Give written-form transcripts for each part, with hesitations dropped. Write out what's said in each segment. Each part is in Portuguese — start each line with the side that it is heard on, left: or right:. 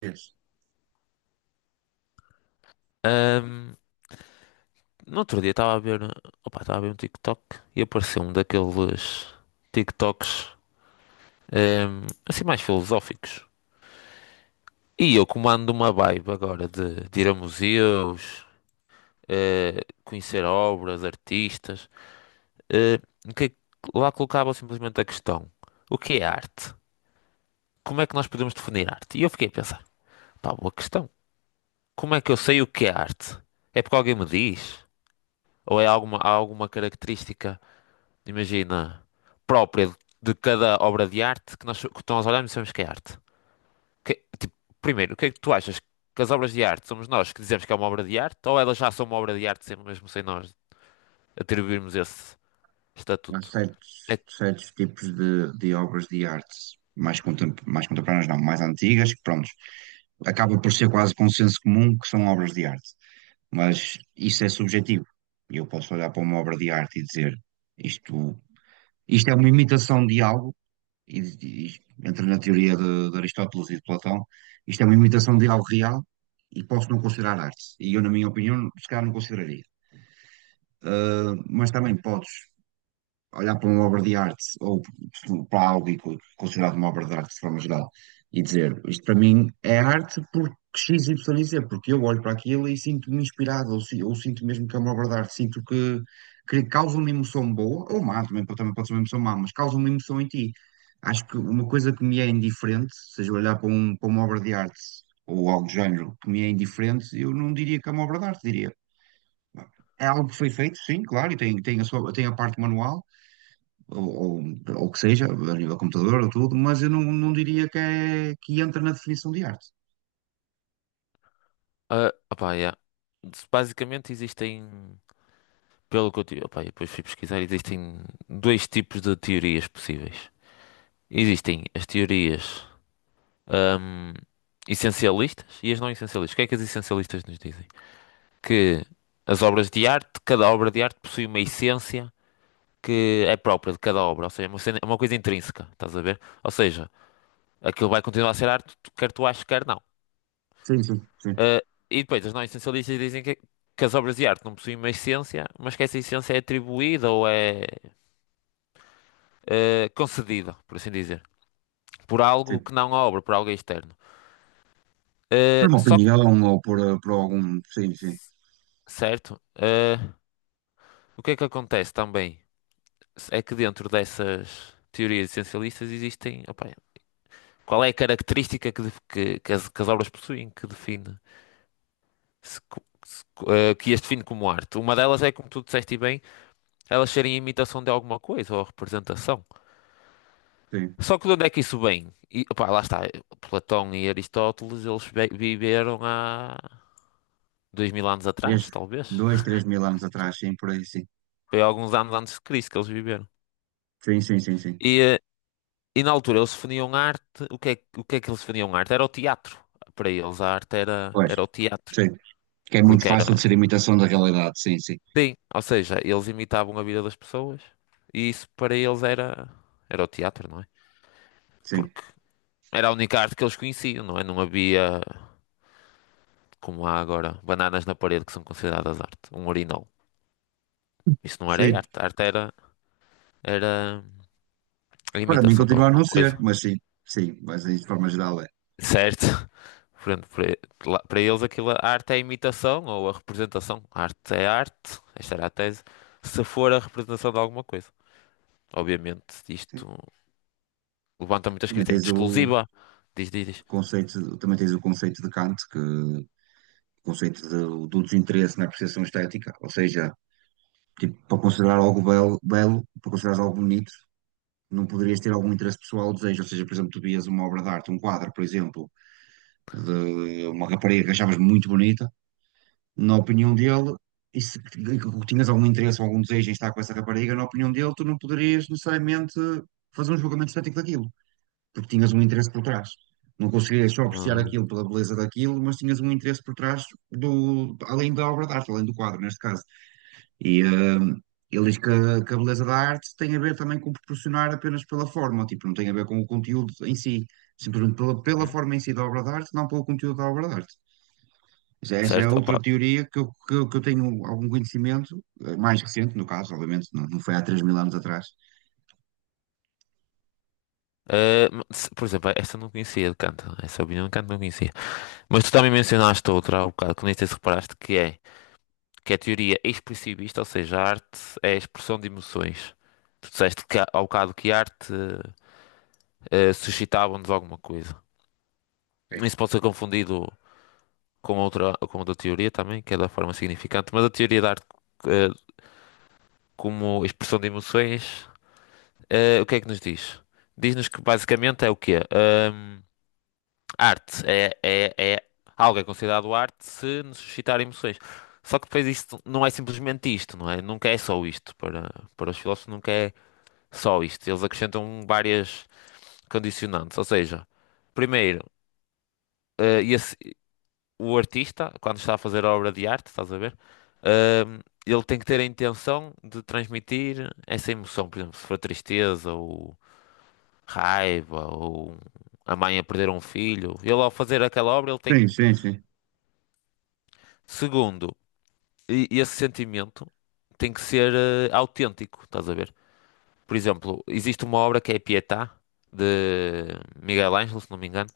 right: Vês,
left: Ahm, no outro dia estava a ver, opa, estava a ver um TikTok e apareceu um daqueles TikToks, assim mais filosóficos. E eu comando uma vibe agora de ir a museus, conhecer obras, artistas, eh, que lá colocava simplesmente a questão: o que é arte? Como é que nós podemos definir arte? E eu fiquei a pensar: pá, boa questão. Como é que eu sei o que é arte? É porque alguém me diz? Ou é alguma, há alguma característica? Imagina, própria de cada obra de arte que nós olhamos e sabemos que é arte. Tipo, primeiro, o que é que tu achas? Que as obras de arte somos nós que dizemos que é uma obra de arte ou elas já são uma obra de arte sempre mesmo sem nós atribuirmos esse
right: há
left: estatuto?
right: certos,
left: É,
right: certos tipos de obras de arte mais contemporâneas, não, mais antigas, que pronto, acaba por ser quase consenso comum que são obras de arte. Mas isso é subjetivo. E eu posso olhar para uma obra de arte e dizer isto, isto é uma imitação de algo, entra na teoria de Aristóteles e de Platão, isto é uma imitação de algo real e posso não considerar arte. E eu, na minha opinião, se calhar não consideraria. Ah, mas também podes olhar para uma obra de arte ou para algo e considerado uma obra de arte de forma geral, e dizer isto para mim é arte porque X, Y e Z, porque eu olho para aquilo e sinto-me inspirado, ou, ou sinto mesmo que é uma obra de arte, sinto que causa uma emoção boa, ou má, também, também pode ser uma emoção má, mas causa uma emoção em ti. Acho que uma coisa que me é indiferente, seja olhar para, para uma obra de arte ou algo do género que me é indiferente, eu não diria que é uma obra de arte, diria. É algo que foi feito, sim, claro, e tem, tem a sua, tem a parte manual, ou, ou, ou que seja, a nível computador ou tudo, mas eu não, não diria que, é, que entra na definição de arte.
left: ah, opá, yeah. Basicamente existem, pelo que eu tive, opá, eu depois fui pesquisar, existem dois tipos de teorias possíveis. Existem as teorias, ahm, essencialistas e as não essencialistas. O que é que as essencialistas nos dizem? Que as obras de arte, cada obra de arte possui uma essência que é própria de cada obra, ou seja, é uma coisa intrínseca, estás a ver? Ou seja, aquilo vai continuar a ser arte, quer tu aches, quer não.
right: Sim, sim, sim,
left: Ah, e depois, os não-essencialistas dizem que as obras de arte não possuem uma essência, mas que essa essência é atribuída ou é concedida, por assim dizer, por algo
right: sim.
left: que não a obra, por algo externo.
right: Por
left: Ah,
right: uma
left: só que,
right: opinião ou por, por algum. Sim, sim,
left: certo, ah, o que é que acontece também? É que dentro dessas teorias essencialistas existem, opá, qual é a característica que, def- que as obras possuem que define se co- se co- eh, que as define como arte? Uma delas é, como tu disseste e bem, elas serem imitação de alguma coisa ou representação.
right: sim.
left: Só que de onde é que isso vem? E, opá, lá está, Platão e Aristóteles, eles viveram há 2000 anos
right: Desde
left: atrás, talvez.
right: dois, 3 mil anos atrás, sim, por aí, sim.
left: Foi alguns anos antes de Cristo que eles viveram.
right: Sim, sim, sim, sim.
left: E, e na altura eles definiam arte, o que é, o que é que eles definiam arte? Era o teatro. Para eles a arte era,
right: Pois,
left: era o teatro,
right: sim. Que é muito
left: porque era...
right: fácil de ser imitação da realidade, sim, sim,
left: Sim, ou seja, eles imitavam a vida das pessoas e isso para eles era, era o teatro, não é?
right: sim.
left: Porque era a única arte que eles conheciam, não é? Não havia, como há agora, bananas na parede que são consideradas arte, um urinol. Isso não era
right: Sim.
left: arte, arte era, era a
right: Para mim
left: imitação de
right: continua a
left: alguma
right: não ser,
left: coisa,
right: mas sim, sim, mas de forma geral é.
left: certo? Portanto, para eles aquilo, a arte é a imitação ou a representação. A arte é arte, esta era a tese, se for a representação de alguma coisa. Obviamente,
right: Sim.
left: isto levanta muitas
right: Também
left: críticas, é muito
right: tens o
left: exclusiva. Diz, diz, diz.
right: conceito, também tens o conceito de Kant, que conceito do desinteresse na apreciação estética, ou seja, tipo, para considerar algo belo, belo, para considerar algo bonito, não poderias ter algum interesse pessoal ou desejo, ou seja, por exemplo, tu vias uma obra de arte, um quadro, por exemplo, de uma rapariga que achavas muito bonita, na opinião dele, e se e que tinhas algum interesse ou algum desejo em estar com essa rapariga, na opinião dele, tu não poderias necessariamente fazer um julgamento estético daquilo porque tinhas um interesse por trás. Não conseguias só apreciar
left: Hum.
right: aquilo pela beleza daquilo, mas tinhas um interesse por trás do, além da obra de arte, além do quadro, neste caso. E ele diz que a beleza da arte tem a ver também com proporcionar apenas pela forma, tipo, não tem a ver com o conteúdo em si, simplesmente pela
left: Uhum.
right: forma em si da obra de arte, não pelo conteúdo da obra de arte. Já esta é
left: Certo,
right: outra
left: opa.
right: teoria que eu, que, eu tenho algum conhecimento, mais recente no caso, obviamente, não, não foi há 3 mil anos atrás.
left: Por exemplo, esta eu não conhecia de canto. Essa opinião de canto não conhecia. Mas tu também mencionaste outra há um bocado, que nem sei se reparaste, que é a teoria expressivista, ou seja, a arte é a expressão de emoções. Tu disseste ao bocado que a arte suscitava-nos alguma coisa. Isso pode ser confundido com outra teoria também, que é da forma significante, mas a teoria da arte eh, como expressão de emoções, o que é que nos diz? Diz-nos que basicamente é o quê? Hum. Arte é algo é considerado arte se nos suscitar emoções. Só que depois isto não é simplesmente isto, não é? Nunca é só isto. Para os filósofos nunca é só isto. Eles acrescentam várias condicionantes. Ou seja, primeiro, eh, esse- o artista, quando está a fazer a obra de arte, estás a ver? Eh, Ele tem que ter a intenção de transmitir essa emoção. Por exemplo, se for tristeza ou raiva ou a mãe a perder um filho. Ele ao fazer aquela obra, ele
right: Sim,
left: tem...
right: sim, sim.
left: Segundo, e esse sentimento tem que ser autêntico, estás a ver? Por exemplo, existe uma obra que é a Pietà, de Miguel Ângelo, se não me engano,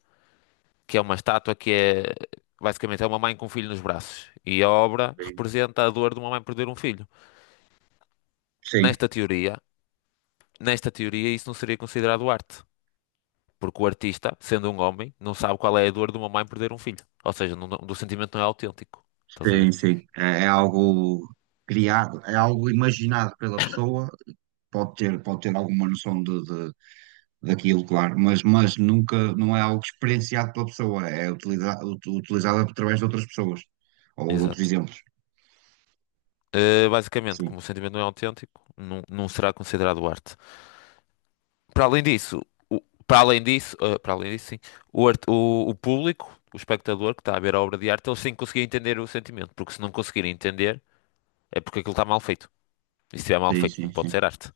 left: que é uma estátua que é basicamente é uma mãe com um filho nos braços. E a obra representa a dor de uma mãe perder um filho.
right: Sim,
left: Nesta teoria, nesta teoria, isso não seria considerado arte, porque o artista, sendo um homem, não sabe qual é a dor de uma mãe perder um filho. Ou seja, do sentimento não é autêntico. Estás a ver?
right: sim, sim. É, é algo criado, é algo imaginado pela pessoa. Pode ter alguma noção de, daquilo, claro, mas nunca, não é algo experienciado pela pessoa, é utilizado, utilizado através de outras pessoas ou de outros
left: Exato.
right: exemplos.
left: Basicamente,
right: Sim,
left: como o sentimento não é autêntico, não será considerado arte. Para além disso, o- para além disso, sim, o público, o espectador que está a ver a obra de arte, ele sim conseguia entender o sentimento, porque se não conseguir entender, é porque aquilo está mal feito. E se estiver mal
right: sim,
left: feito, não
right: sim,
left: pode
right: sim.
left: ser arte.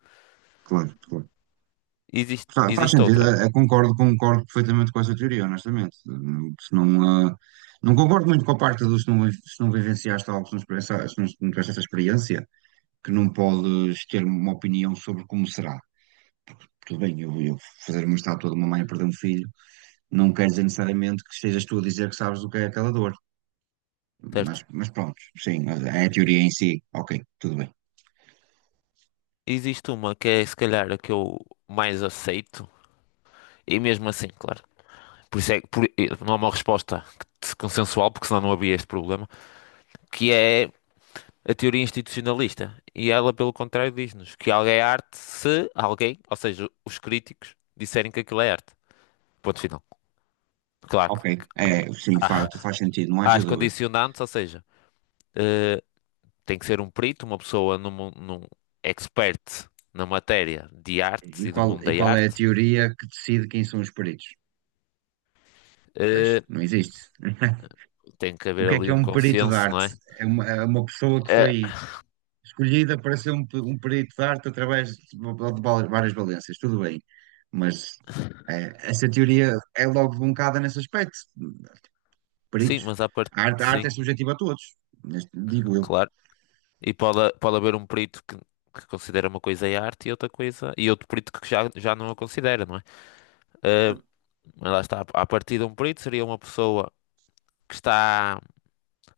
right: Claro, claro. Faz
left: Existe
right: sentido,
left: outra,
right: concordo, concordo perfeitamente com essa teoria, honestamente. Se não, ah, não concordo muito com a parte do se não, se não vivenciaste algo, se não, se não tiveste essa experiência, que não podes ter uma opinião sobre como será. Tudo bem, eu fazer uma estátua de uma mãe a perder um filho, não quer dizer necessariamente que estejas tu a dizer que sabes o que é aquela dor. Mas,
left: certo?
right: mas pronto, sim, é a teoria em si. Ok, tudo bem.
left: Existe uma que é se calhar a que eu mais aceito, e mesmo assim, claro. Por isso é que não há uma resposta que se- consensual, porque senão não havia este problema, que é a teoria institucionalista. E ela, pelo contrário, diz-nos que algo é arte se alguém, ou seja, os críticos, disserem que aquilo é arte. Ponto final. Claro
right: Ok,
left: que há,
right: é, sim, faz,
left: há-
right: faz sentido, não
left: há
right: haja
left: as
right: dúvida.
left: condicionantes, ou seja, eh, tem que ser um perito, uma pessoa num expert na matéria de
right: E
left: arte e do
right: qual,
left: mundo
right: e
left: da
right: qual é a
left: arte.
right: teoria que decide quem são os peritos? Pois,
left: Eh,
right: não existe.
left: Tem que
right: O
left: haver
right: que
left: ali
right: é
left: um
right: um perito de
left: consenso, não
right: arte?
left: é?
right: É uma pessoa que
left: Eh,
right: foi escolhida para ser um perito de arte através de várias valências, tudo bem. Mas é, essa teoria é logo debuncada nesse aspecto.
left: sim,
right: Peritos.
left: mas à parte,
right: A arte
left: sim,
right: é subjetiva a todos, digo eu.
left: claro. E pode haver um perito que considera uma coisa é arte e outra coisa. E outro perito já não a considera, não é? Ah,
right: Claro.
left: mas lá está. A partir de um perito seria uma pessoa que está.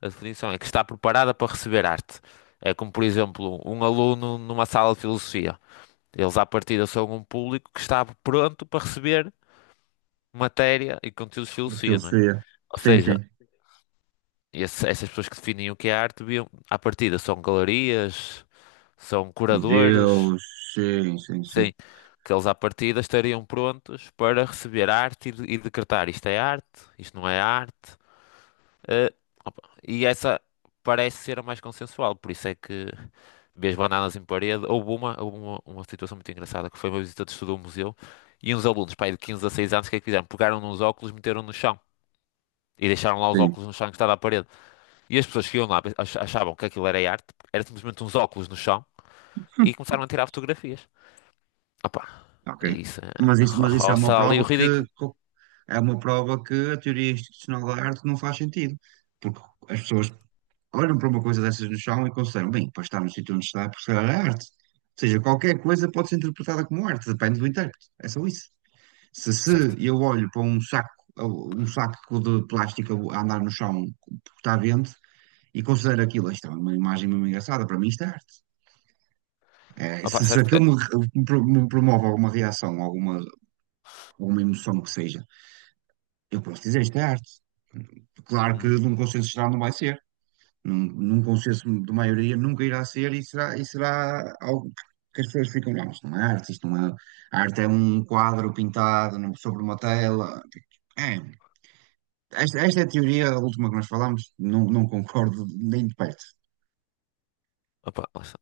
left: A definição é que está preparada para receber arte. É como, por exemplo, um aluno numa sala de filosofia. Eles, à partida, são um público que está pronto para receber matéria e conteúdos de
right: Na
left: filosofia, não é?
right: Filosofia.
left: Ou
right: Sim,
left: seja,
right: sim.
left: essas pessoas que definem o que é arte, deviam, à partida, são galerias, são curadores.
right: Deus, sim, sim, sim.
left: Sim, que eles à partida estariam prontos para receber arte e decretar isto é arte, isto não é arte. eh, opa, e essa parece ser a mais consensual, por isso é que vês bananas em parede. Houve uma situação muito engraçada que foi uma visita de estudo a um museu e uns alunos, pai de 15 a 6 anos, o que é que fizeram? Pegaram nos óculos, meteram no chão. E deixaram lá os
right: Sim.
left: óculos no chão que estava à parede. E as pessoas que iam lá achavam que aquilo era arte, era simplesmente uns óculos no chão, e começaram a tirar fotografias. Opa,
right: Ok.
left: é isso.
right: Mas isso é uma
left: Roça ali o
right: prova que,
left: ridículo.
right: é uma prova que a teoria institucional da arte não faz sentido. Porque as pessoas olham para uma coisa dessas no chão e consideram, bem, para estar no sítio onde está, porque é arte. Ou seja, qualquer coisa pode ser interpretada como arte, depende do intérprete. É só isso. Se,
left: Certo.
right: se eu olho para um saco de plástico a andar no chão porque está vento e considero aquilo, isto é uma imagem mesmo engraçada, para mim isto é arte. É, se,
left: Opa,
right: se
left: certo. Eh.
right: aquilo me, me promove alguma reação, alguma ou uma emoção que seja, eu posso dizer isto é arte. Claro que
left: Uhum.
right: num consenso geral não vai ser, num consenso de maioria nunca irá ser e será algo que as pessoas ficam, não, isto não é arte, isto não é. A arte é um quadro pintado sobre uma tela. É, esta é a teoria, a última que nós falámos, não, não concordo nem de perto.
left: Opa, lá está.